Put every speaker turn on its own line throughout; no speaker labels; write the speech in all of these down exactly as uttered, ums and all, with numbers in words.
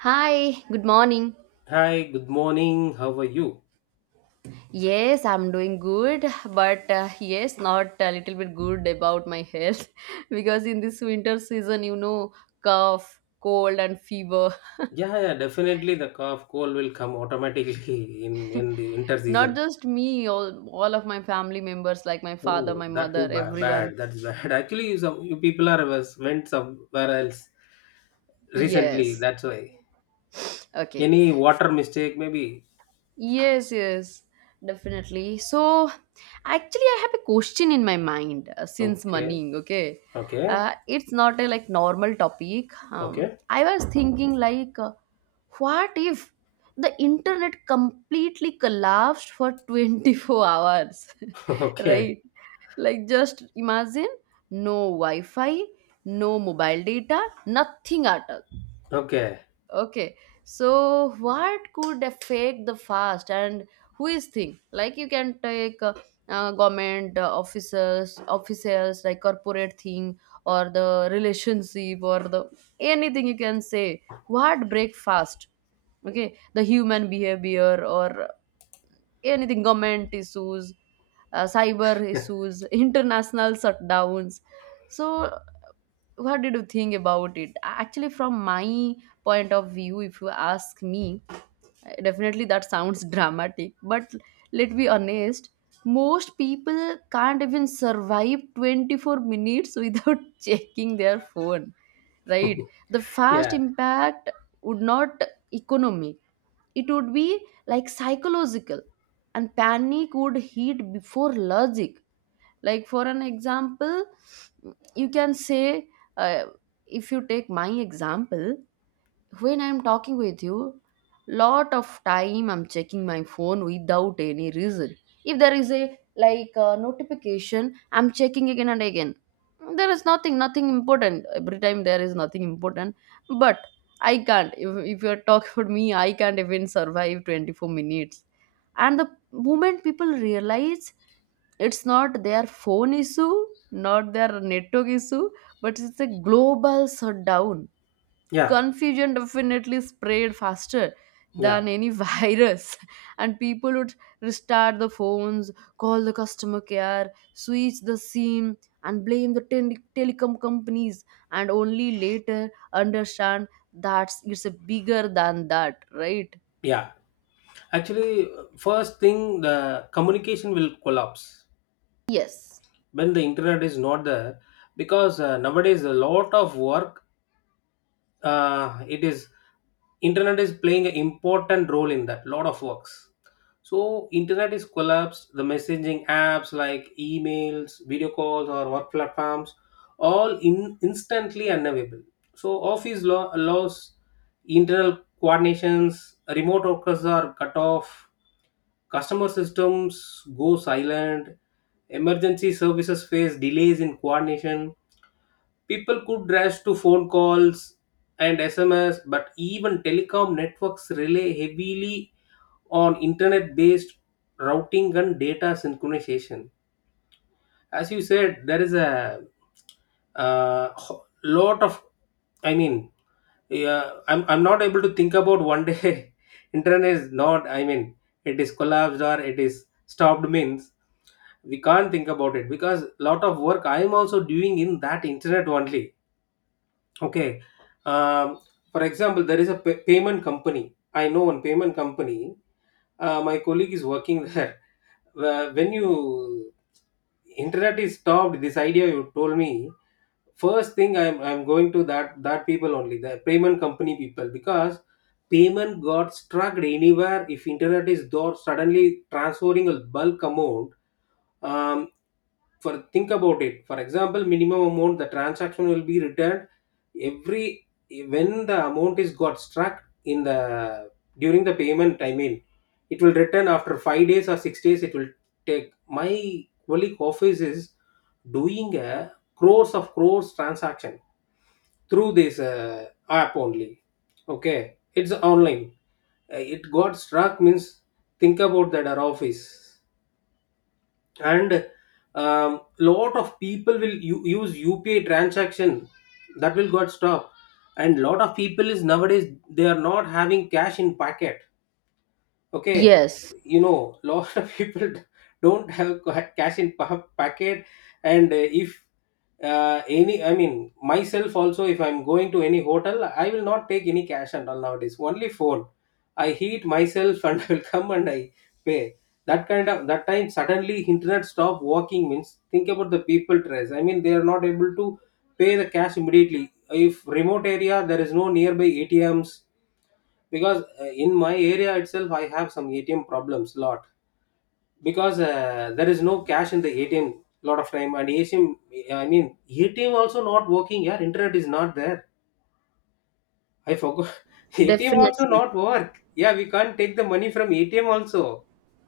Hi, good morning.
Hi, good morning. How are you?
Yes, I'm doing good, but uh, yes, not a little bit good about my health because in this winter season, you know, cough, cold, and fever.
Yeah, yeah, definitely the cough cold will come automatically in when the winter
Not
season.
just me, all, all of my family members, like my father,
Oh,
my
that
mother,
too ba-
everyone.
bad. That's bad. Actually, you, some, you people are was, went somewhere else recently.
Yes,
That's why.
okay.
Any water mistake, maybe.
Yes, yes, definitely. So, actually, I have a question in my mind uh, since
Okay,
money, okay?
okay,
Uh, it's not a like normal topic. Um,
okay,
I was thinking like, uh, what if the internet completely collapsed for twenty-four hours,
okay,
right? Like, just imagine no Wi-Fi, no mobile data, nothing at all.
okay.
Okay, so what could affect the fast and who is thing? Like you can take uh, uh, government uh, officers, officials like corporate thing or the relationship or the anything you can say. What break fast? Okay, the human behavior or anything government issues, uh, cyber issues, international shutdowns. So what did you think about it? Actually, from my point of view, if you ask me, definitely that sounds dramatic, but let be honest, most people can't even survive twenty-four minutes without checking their phone, right? The fast
Yeah,
impact would not economic, it would be like psychological, and panic would hit before logic. Like for an example you can say, uh, if you take my example, when I'm talking with you, lot of time I'm checking my phone without any reason. If there is a like uh, notification, I'm checking again and again. There is nothing nothing important, every time there is nothing important. But I can't, if, if you're talking about me, I can't even survive twenty-four minutes. And the moment people realize it's not their phone issue, not their network issue, but it's a global shutdown.
yeah,
Confusion definitely spread faster
yeah,
than any virus, and people would restart the phones, call the customer care, switch the SIM, and blame the tele- telecom companies, and only later understand that it's bigger than that, right?
yeah. Actually, uh, first thing, the communication will collapse.
Yes,
When the internet is not there, because uh, nowadays a lot of work, uh, it is internet is playing an important role in that lot of works. So internet is collapsed, the messaging apps like emails, video calls or work platforms all in instantly unavailable. So office law allows internal coordinations, remote workers are cut off, customer systems go silent. Emergency services face delays in coordination. People could rush to phone calls and S M S, but even telecom networks rely heavily on internet based routing and data synchronization. As you said, there is a uh, ho- lot of, I mean, yeah, i'm i'm not able to think about one day internet is not, I mean, it is collapsed or it is stopped means we can't think about it because lot of work I am also doing in that internet only. Okay. Um, for example, there is a pa payment company. I know one payment company. Uh, my colleague is working there. Where- When you internet is stopped, this idea you told me, first thing I'm I'm going to that that people only, the payment company people because payment got struck anywhere if internet is door suddenly, transferring a bulk amount, um, for think about it, for example minimum amount the transaction will be returned every when the amount is got struck in the during the payment, I mean, it will return after five days or six days, it will take. My colleague office is doing a crores of crores transaction through this uh, app only. Okay, it's online. Uh, it got struck means, think about that our office and, um, lot of people will u- use U P I transaction. That will got stopped and lot of people is nowadays they are not having cash in pocket. Okay,
yes,
you know lot of people don't have ca- cash in pa- packet. And uh, if uh, any, I mean, myself also, if I'm going to any hotel I will not take any cash and all nowadays, only phone. I heat myself and I will come and I pay. That kind of, that time suddenly internet stop working means, think about the people stress, I mean, they are not able to pay the cash immediately if remote area there is no nearby atms. Because uh, in my area itself I have some atm problems lot. Because uh, there is no cash in the atm lot of time and atm, I mean, atm also not working, yeah internet is not there, I forgot. atm also
definitely.
not work. Yeah, we can't take the money from atm also.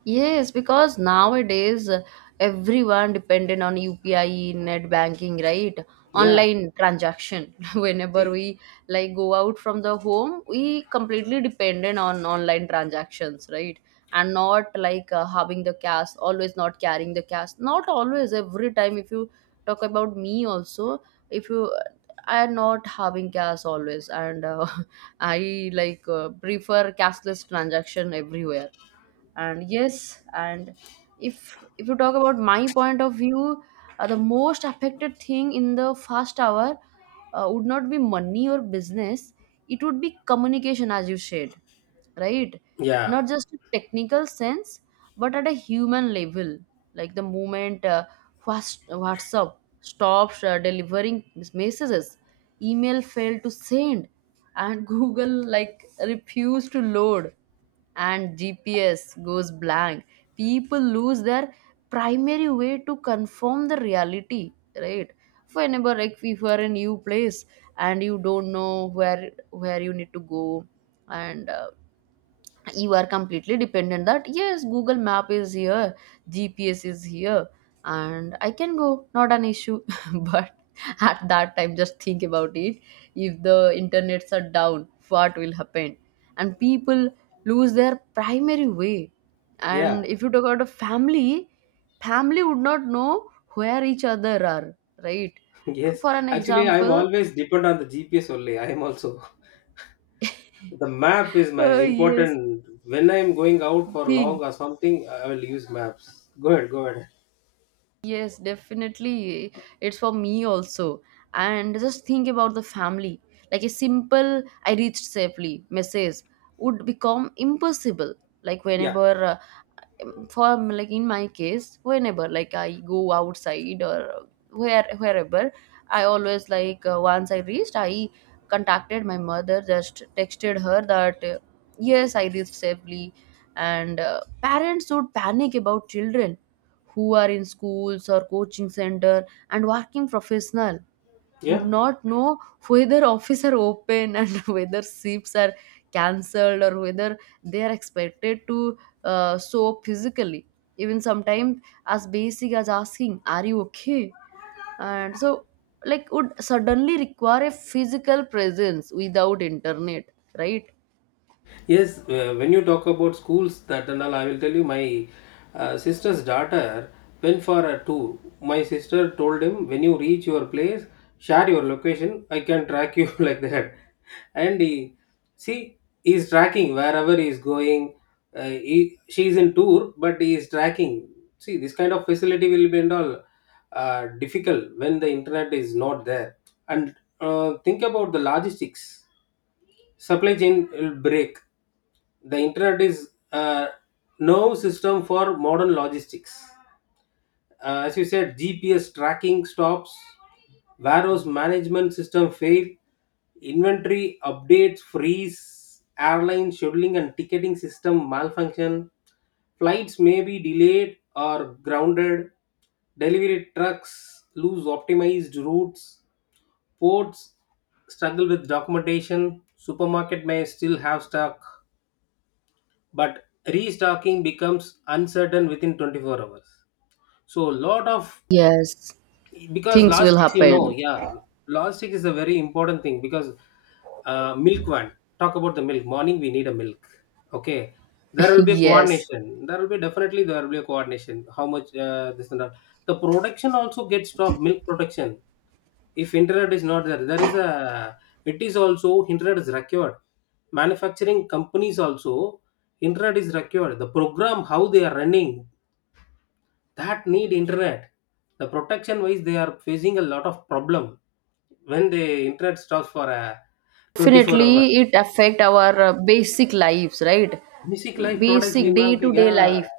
Yes, because nowadays uh, everyone dependent on U P I, net banking, right?
Yeah,
Online transaction. Whenever
see,
we like go out from the home, we completely dependent on online transactions, right? And not like uh, having the cash, always not carrying the cash. Not always, every time. If you talk about me also, if you I am not having cash always, and uh, I like uh, prefer cashless transaction everywhere, and yes, and if if you talk about my point of view, uh, the most affected thing in the first hour uh, would not be money or business, it would be communication, as you said, right?
yeah,
Not just a technical sense, but at a human level. Like the moment uh, Whats- whatsapp stops uh, delivering mes- messages, email failed to send, and google like refused to load, and G P S goes blank, people lose their primary way to confirm the reality, right? Whenever like if you are in new place and you don't know where where you need to go, and uh, you are completely dependent that yes google map is here, gps is here, and I can go, not an issue, but at that time just think about it. If the internets are down what will happen? And people lose their primary way.
yeah.
And if you talk about a family, family would not know where each other are, right?
yes
For an
actually I'm
example,
always depend on the gps only I am also the map is my
uh, yes,
important when I'm going out for
thing.
long or something I will use maps go ahead go ahead
Yes, definitely. It's for me also. And just think about the family. Like a simple, I reached safely message would become impossible. Like
Yeah.
whenever uh, for like in my case, whenever like I go outside or where wherever, I always like, uh, once I reached, I contacted my mother, just texted her that uh, yes, I reached safely. And uh, parents should panic about children who are in schools or coaching center, and working professional would
Yeah.
not know whether office are open, and whether shifts are cancelled or whether they are expected to uh, show up physically. Even sometimes as basic as asking, are you okay, and so like would suddenly require a physical presence without internet, right?
Yes, uh, when you talk about schools, that and all, I will tell you my uh, sister's daughter went for a tour. My sister told him, when you reach your place, share your location. I can track you like that. And he, see, he's tracking wherever he's going. Uh, he, she's in tour, but he is tracking. See, this kind of facility will be and all uh, difficult when the internet is not there. And uh, think about the logistics. Supply chain will break the internet is uh, no system for modern logistics. Uh, as you said, G P S tracking stops, warehouse management system fail, inventory updates freeze, airline scheduling and ticketing system malfunction, flights may be delayed or grounded, delivery trucks lose optimized routes, ports struggle with documentation, supermarket may still have stock but restocking becomes uncertain within twenty-four hours so lot of
Yes,
because
things will
logistics you know
happen.
yeah logistics is a very important thing because uh, milk one talk about the milk morning we need a milk okay there will be a
Yes,
coordination there will be definitely there will be a coordination how much uh, this and that the production also gets stopped milk production if internet is not there there is a it is also internet is required manufacturing companies also internet is required the program how they are running that need internet the protection wise they are facing a lot of problem when the internet stops for a twenty-four hours
definitely it affect our uh, basic lives, right?
basic life products we
Basic day
now
to
get-
day
yeah
life.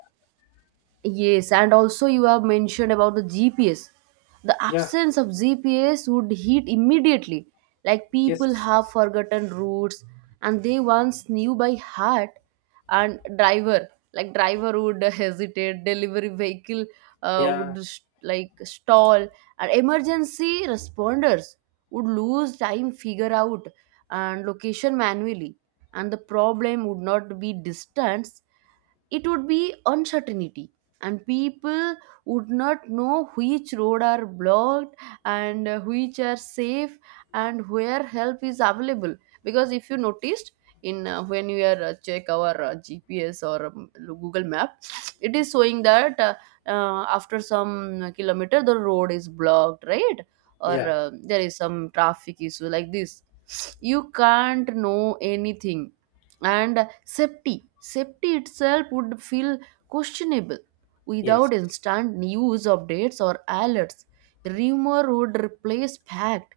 Yes, and also you have mentioned about the G P S. The
yeah
absence of G P S would hit immediately. Like people have
yes
forgotten routes and they once knew by heart. And driver, like driver would hesitate, delivery vehicle uh,
yeah
would s- like stall, and emergency responders would lose time figure out and location manually. And the problem would not be distance, it would be uncertainty, and people would not know which road are blocked, and uh, which are safe, and where help is available. Because if you noticed, in uh, when you are uh, check our uh, gps or um, google map, it is showing that uh, uh, after some kilometer the road is blocked, right? Or
yeah
uh, there is some traffic issue, like this you can't know anything. And safety. Safety itself would feel questionable without
yes
instant news updates or alerts. Rumor would replace fact.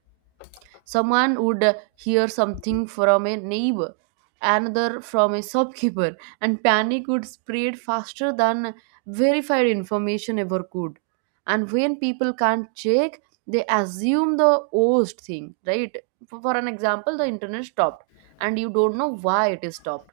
Someone would hear something from a neighbor, another from a shopkeeper, and panic would spread faster than verified information ever could. And when people can't check, they assume the worst thing, right? For for an example, the internet stopped, and you don't know why it is stopped.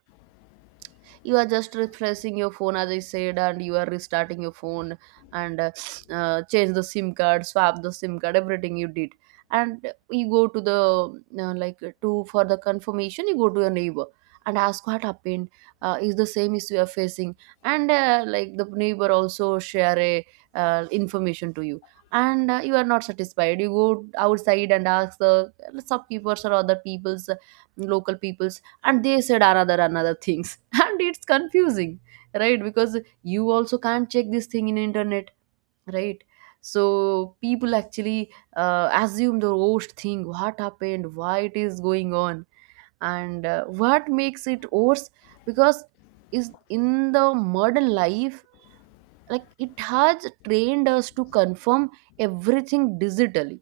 You are just refreshing your phone as I said, and you are restarting your phone, and uh, uh, change the sim card, swap the sim card, everything you did, and you go to the uh, like to for the confirmation, you go to your neighbor and ask what happened, uh, is the same issue you are facing. And uh, like the neighbor also share a uh, information to you, and uh, you are not satisfied, you go outside and ask the shopkeepers or other people's local people, and they said another another things. And it's confusing, right? Because you also can't check this thing in internet, right? So people actually uh, assume the worst thing, what happened, why it is going on. And uh, what makes it worse, because is in the modern life, like it has trained us to confirm everything digitally,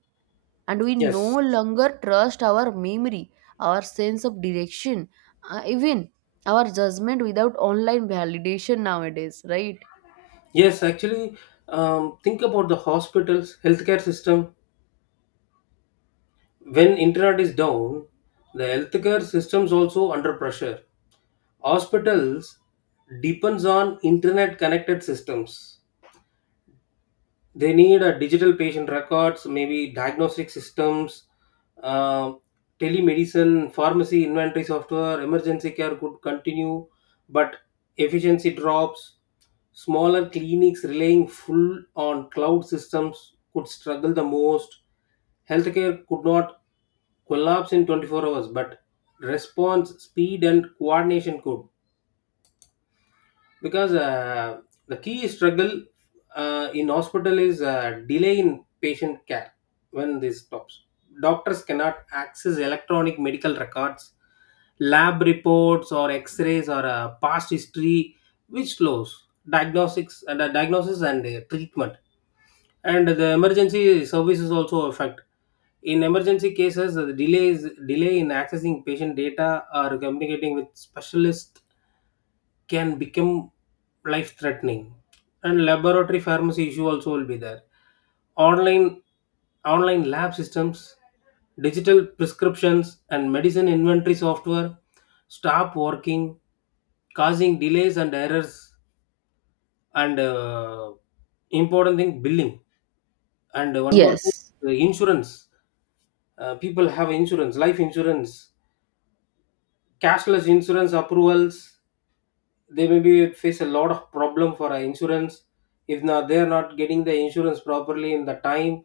and we no
yes
longer trust our memory, our sense of direction, uh, even our judgment without online validation nowadays, right?
yes, actually, um, think about the hospitals healthcare system when internet is down. The healthcare systems also under pressure. Hospitals depends on internet connected systems. They need a digital patient records, maybe diagnostic systems, uh, telemedicine, pharmacy inventory software. Emergency care could continue but efficiency drops. Smaller clinics relying full on cloud systems could struggle the most. Healthcare could not collapse in twenty-four hours but response speed and coordination could. Because uh, the key struggle uh, in hospital is uh, delay in patient care. When this stops, doctors cannot access electronic medical records, lab reports or x-rays or uh, past history, which slows diagnostics and uh, diagnosis and uh, treatment. And the emergency services also affect. In emergency cases, the delays delay in accessing patient data or communicating with specialists can become life threatening. And laboratory pharmacy issue also will be there. Online, online lab systems, digital prescriptions and medicine inventory software stop working, causing delays and errors. And uh, important thing, billing. And one more thing,
Yes,
the insurance. uh, people have insurance, life insurance, cashless insurance approvals, they maybe face a lot of problem for uh, insurance. If not they're not getting the insurance properly in the time,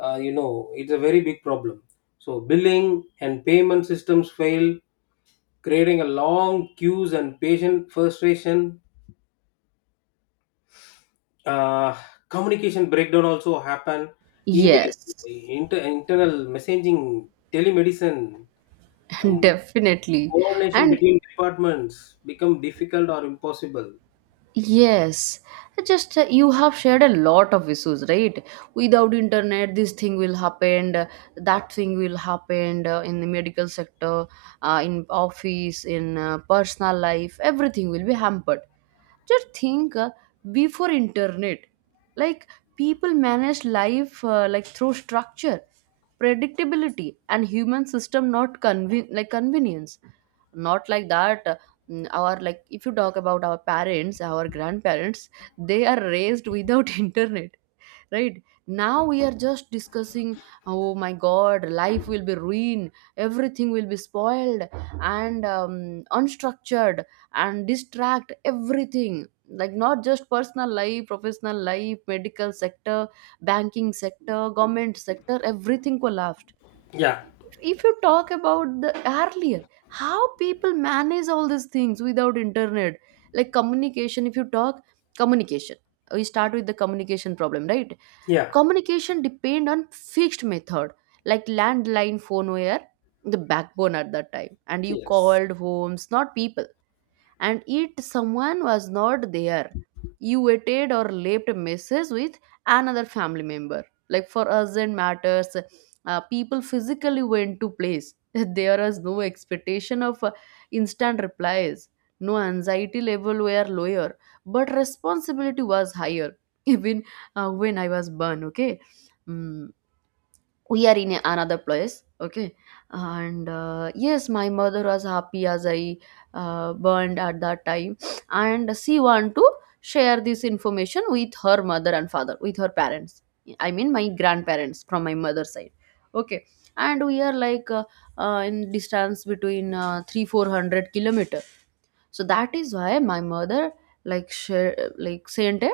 uh, you know it's a very big problem. So billing and payment systems fail, creating a long queues and patient frustration. uh, communication breakdown also happen. Email,
yes,
inter- internal messaging, telemedicine, um,
definitely.
coordination
And
between departments become difficult or impossible.
yes, just uh, you have shared a lot of issues, right? Without internet, this thing will happen, uh, that thing will happen uh, in the medical sector, uh, in office, in uh, personal life, everything will be hampered. Just think uh, before internet, like people managed life uh, like through structure, predictability, and human system, not conven- like convenience, not like that. Mm, our like if you talk about our parents our grandparents, they are raised without internet, right? Now we are just discussing, oh my god, life will be ruined, everything will be spoiled, and um, unstructured and distract everything, like not just personal life, professional life, medical sector, banking sector, government sector, everything collapsed.
Yeah,
If you talk about the earlier, how people manage all these things without internet, like communication, if you talk communication, we start with the communication problem, right?
yeah,
Communication depend on fixed method, like landline phone were the backbone at that time, and you
yes,
called homes, not people. And yet someone was not there, you waited or left a message with another family member. Like for urgent matters, uh, people physically went to place. There was no expectation of uh, instant replies. No, anxiety level were lower, but responsibility was higher. Even uh, when I was born, okay. Mm we are in a- another place, okay, and uh, yes, my mother was happy as I uh, burned at that time, and she want to share this information with her mother and father, with her parents, I mean my grandparents from my mother's side, okay. And we are like uh, uh, in distance between uh, three four hundred kilometer. So that is why my mother like share like sent a,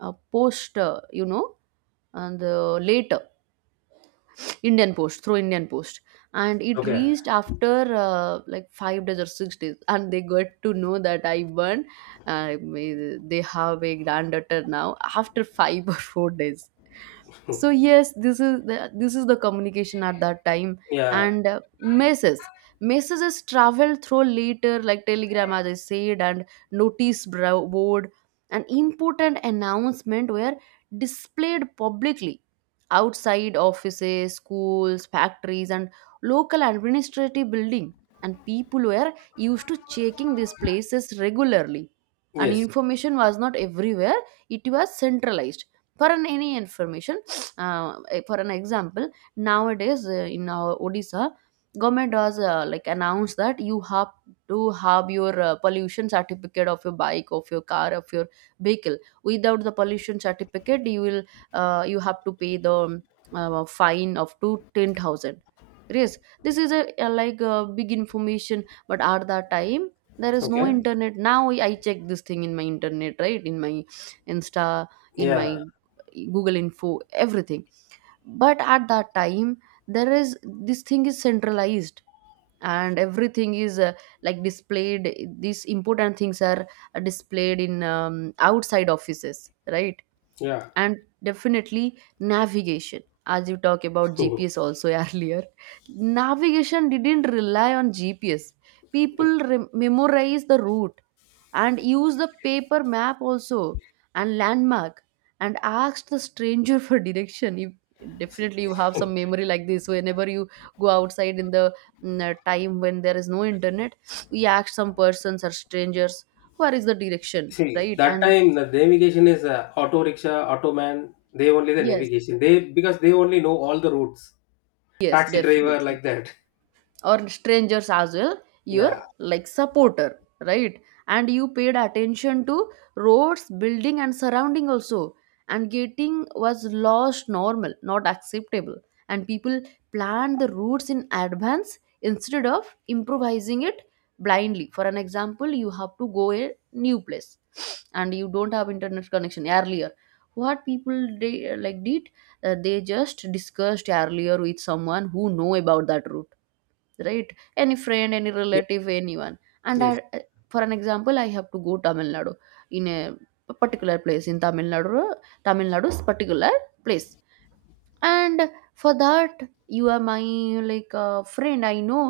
a post, uh, you know, and uh, later Indian Post, through Indian Post, and it
okay.
reached after uh, like five days or six days, and they got to know that I won. Uh, may- they have a granddaughter now after five or four days. So yes, this is the, this is the communication at that time,
Yeah.
and uh, messages, messages travel through later like telegram as I said, and notice bro- board, an important announcement were displayed publicly outside offices, schools, factories, and local administrative building. And people were used to checking these places regularly. And
Yes.
information was not everywhere; it was centralized. For an any information, uh, eh, for an example, nowadays uh, in our Odisha, government has uh, like announced that you have to have your uh, pollution certificate of your bike, of your car, of your vehicle. Without the pollution certificate, you will uh, you have to pay the uh, fine of to ten thousand. Yes, this is a, a like a big information, but at that time there is no
Okay.
internet. Now i I check this thing in my internet, right? In my insta, in my
Yeah.
google info, everything. But at that time there is, this thing is centralized, and everything is uh, like displayed. These important things are uh, displayed in um, outside offices, right?
Yeah.
And definitely navigation, as you talk about
Mhm.
G P S also earlier. Navigation didn't rely on G P S. People re- memorize the route and used the paper map also, and landmark, and asked the stranger for direction. If
See,
definitely you have some memory like this, whenever you go outside in the mm, uh, time when there is no internet, we ask some persons or strangers where is the direction,
see,
right?
that
And
time the navigation is uh, auto rickshaw, auto man. They only the
yes,
navigation. They because they only know all the routes.
yes,
Taxi driver
definitely,
like that.
or strangers as well, your
Yeah.
like supporter, right? And you paid attention to roads, building and surrounding also, and getting was lost normal, not acceptable. And people planned the routes in advance instead of improvising it blindly. For an example, you have to go a new place and you don't have internet connection earlier. What people they uh, like did, uh, they just discussed earlier with someone who know about that route, right? Any friend, any
Ye-
relative, anyone. And
Yes.
I, for an example, I have to go tamil nadu, in a particular place in tamil nadu, tamil nadu's particular place. And for that, you are my like uh, friend, I know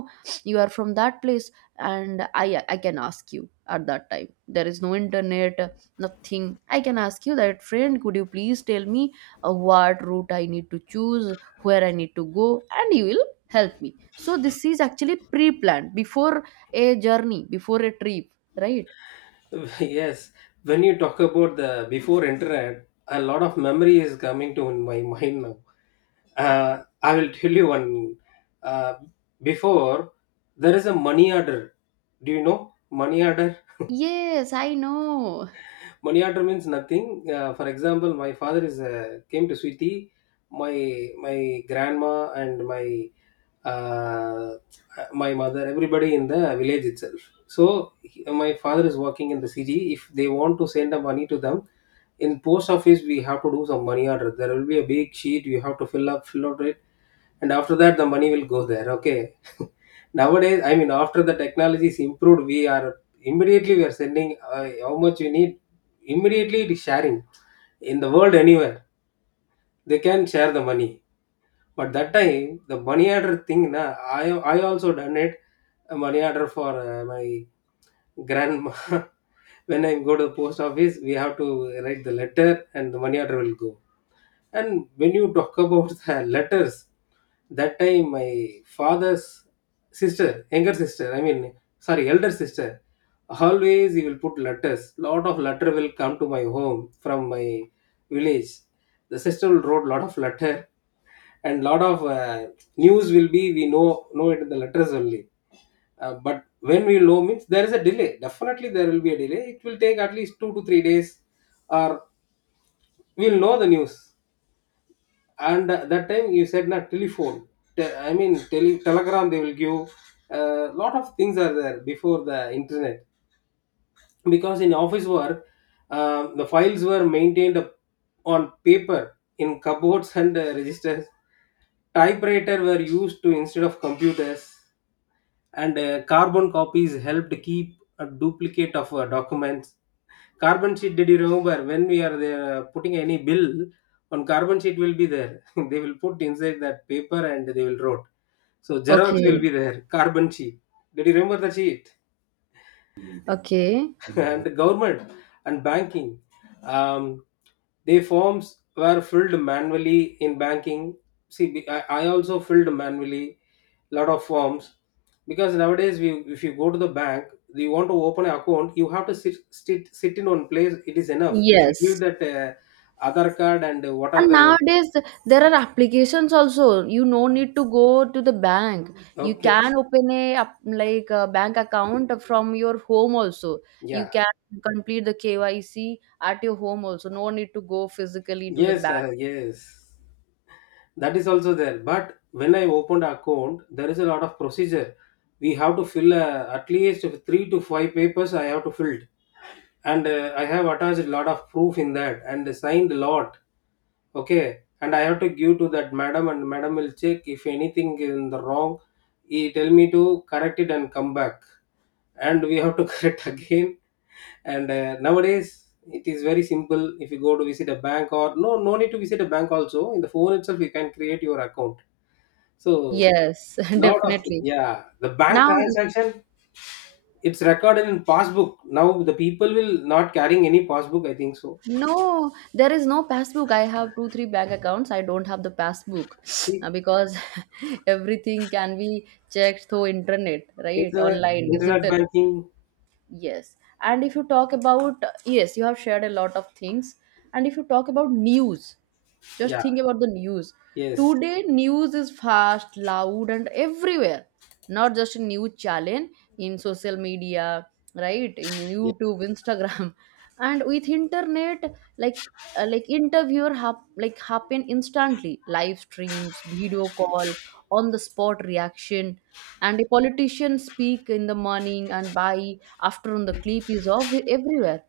you are from that place, and i i can ask you. At that time there is no internet, nothing. I can ask you that, friend, could you please tell me uh, what route I need to choose, where I need to go, and you will help me. So this is actually pre-planned before a journey, before a trip, right?
Yes. When you talk about the before internet, a lot of memory is coming to my mind now. Uh, I will tell you one. Uh, before, there is a money order. Do you know money order?
Yes, I know.
Money order means nothing. Uh, for example, my father is uh, came to Sweetie, my my grandma and my uh, my mother, everybody in the village itself. So he- my father is working in the city. If they want to send the money to them, in post office we have to do some money order. There will be a big sheet you have to fill up, fill out it, and after that the money will go there. Okay, nowadays, I mean, after the technology is improved, we are immediately we are sending uh, how much you need. Immediately, it is sharing in the world anywhere. They can share the money, but that time the money order thing. Na, I I also done it, a money order for uh, my grandma. when I go to the post office, we have to write the letter, and the money order will go. And when you talk about the letters, that time my father's sister, younger sister, I mean, sorry, elder sister, always he will put letters. Lot of letter will come to my home from my village. The sister will wrote lot of letter and lot of uh, news will be we know know it in the letters only. Uh, but when we know means there is a delay. Definitely there will be a delay. It will take at least two to three days, or we'll know the news. And that time you said not telephone. Te- I mean, tele, telegram they will give. A lot of things are there before the internet because in office work, um, the files were maintained up on paper in cupboards and uh, registers. Typewriter were used to instead of computers and uh, carbon copies helped keep a duplicate of uh, documents. Carbon sheet, did you remember when we are there uh, putting any bill on carbon sheet will be there. they will put inside that paper and they will wrote. So Xerox will
Okay.
be there. Carbon sheet. Did you remember the sheet?
Okay.
And the government and banking, um, they forms were filled manually in banking. See, be- i, I also filled manually lot of forms. Because nowadays we, if you go to the bank you want to open an account you have to sit, sit sit in one place, it is enough if you give
Yes.
that uh, other card and uh, what are
And
the.
nowadays, th- there are applications also. You no need to go to the bank. You
Okay,
can open a app- like a bank account from your home also. You
yeah.
can complete the K Y C at your home also. No need to go physically to the
Yes,
bank.
uh, yes. That is also there. But when I opened account, there is a lot of procedure. We have to fill uh, at least three to five papers, I have to fill, and uh, I have attached a lot of proof in that and signed a lot. Okay, and I have to give to that madam, and madam will check if anything is in the wrong. He tell me to correct it and come back, and we have to correct again. And uh, nowadays it is very simple. If you go to visit a bank or no, no need to visit a bank. Also, in the phone itself, you can create your account. So
Yes,
lot of,
definitely.
yeah, the bank
Now, n-
transaction it's recorded in passbook. Now the people will not carrying any passbook, I think so.
no, there is no passbook. I have two, three bank accounts. I don't have the passbook uh,
See,
because everything can be checked through internet, right?
internet
Online, mhm,
internet
digital.
banking.
Yes. And if you talk about, yes, you have shared a lot of things. And if you talk about news, just
Yeah.
think about the news.
Yes.
Today, news is fast, loud, and everywhere. Not just a news channel, in social media, right? In
Yeah,
YouTube, Instagram, and with internet, like uh, like interviewer hap- like happen instantly. Live streams, video call, on the spot reaction, and a politician speak in the morning and by afternoon the clip is off everywhere,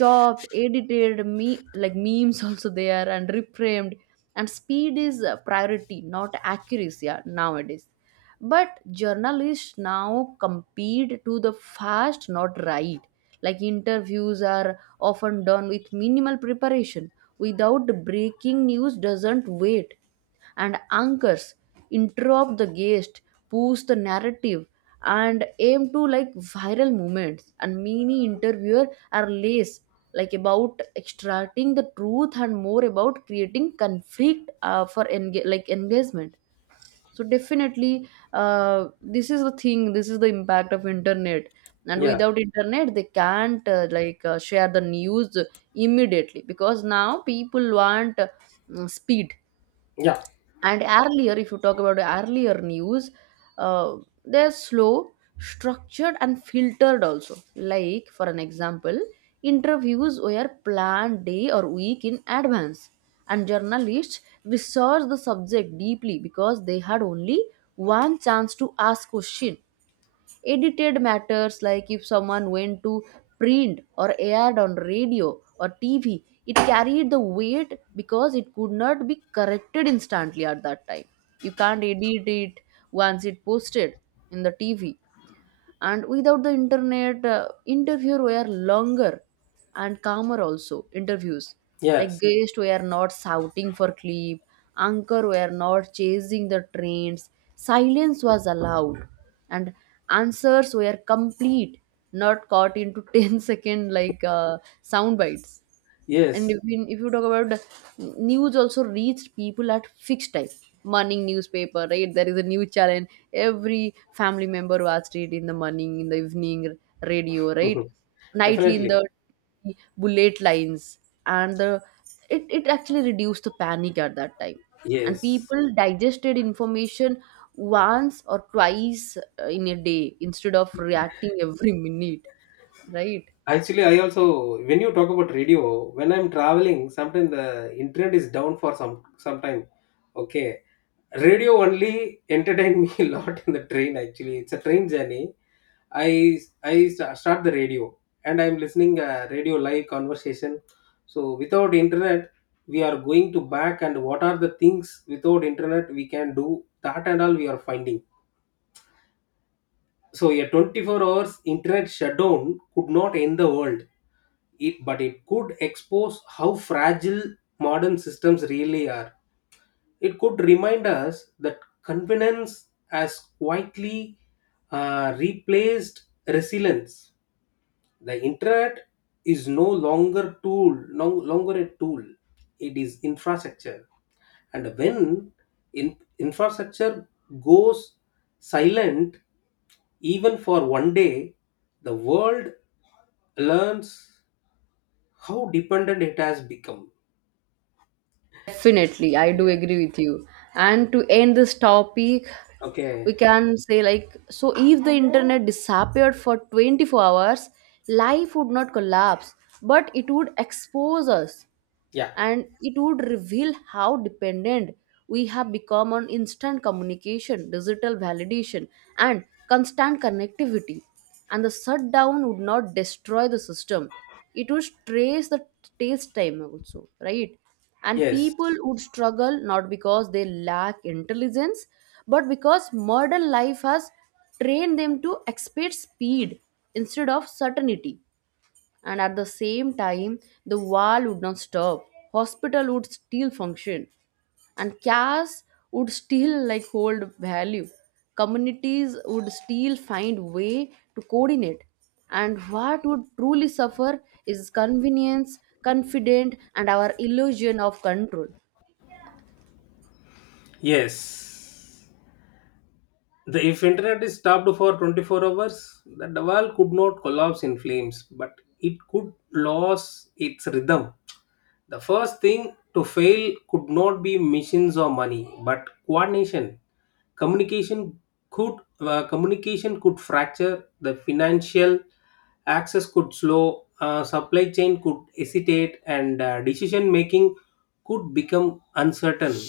chopped, edited me like memes also there, and reframed. And speed is a priority, not accuracy, uh, nowadays. But journalists now compete to the fast, not right. Like interviews are often done with minimal preparation, without breaking news doesn't wait. And anchors interrupt the guest, push the narrative, and aim to like viral moments. And many interviewer are less like about extracting the truth and more about creating conflict uh, for enga- like engagement. So definitely uh, this is the thing, this is the impact of internet. And
yeah,
without internet they can't uh, like uh, share the news immediately, because now people want uh, speed.
yeah,
And earlier, if you talk about earlier news, uh, they're slow, structured, and filtered also. Like, for an example, interviews were planned day or week in advance, and journalists researched the subject deeply because they had only one chance to ask question. Edited matters, like if someone went to print or aired on radio or T V, it carried the weight because it could not be corrected instantly at that time. You can't edit it once it posted in the T V. And without the internet, uh, interviews were longer and calmer also. Interviews like
yes,
guests were not shouting for clip, anchor were not chasing the trains, silence was allowed, and answers were complete, not caught into ten second like uh, sound bites. And
yes.
if you, if you talk about the news also reached people at fixed time. Morning newspaper, right? There is a news channel, every family member watched it, in the morning, in the evening, radio, right?
Mhm.
Nightly in
Definitely,
the bullet lines, and the it, it actually reduced the panic at that time. And
yes.
people digested information once or twice uh, in a day instead of reacting every minute, right?
Actually, I also when you talk about radio, when I'm traveling, sometimes the internet is down for some some time. Okay, radio only entertained me a lot in the train. Actually, it's a train journey. I I sta- start the radio and I'm listening a radio live conversation. So without internet, we are going to back and what are the things without internet we can do that and all we are finding. So a twenty-four hours internet shutdown could not end the world, it, but it could expose how fragile modern systems really are. It could remind us that convenience has quietly uh, replaced resilience. The internet is no longer tool, no longer a tool. It is infrastructure, and when in, infrastructure goes silent even for one day, the world learns how dependent it has become.
Definitely, I do
Yeah,
agree with you. And to end this topic,
okay,
we can say like, so if the internet disappeared for twenty-four hours, life would not collapse, but it would expose us.
yeah,
And it would reveal how dependent we have become on instant communication, digital validation, and constant connectivity. And the shutdown would not destroy the system, it would trace the taste time also, right? And
yes,
people would struggle not because they lack intelligence, but because modern life has trained them to expect speed instead of certainty. And at the same time, the war would not stop, hospital would still function, and cash would still like hold value, communities would still find way to coordinate. And what would truly suffer is convenience, confidence, and our illusion of control.
yes. The, if internet is stopped for twenty-four hours, the wall could not collapse in flames but it could lose its rhythm. The first thing to fail could not be machines or money, but coordination. Communication could, uh, communication could fracture. The financial access could slow. Uh, supply chain could hesitate, and uh, decision making could become uncertain.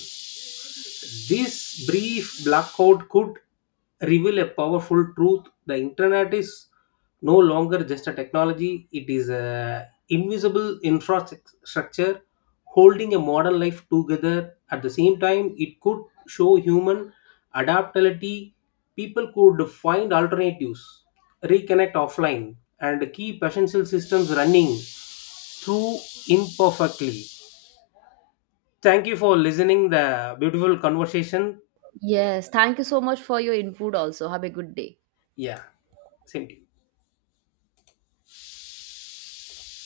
This brief blackout could reveal a powerful truth. The internet is no longer just a technology, it is a invisible infrastructure holding a modern life together. At the same time, it could show human adaptability. People could find alternatives, reconnect offline, and keep essential systems running through imperfectly. Thank you for listening the beautiful conversation.
Yes, thank you so much for your input also. Have a good day.
Yeah, same to you.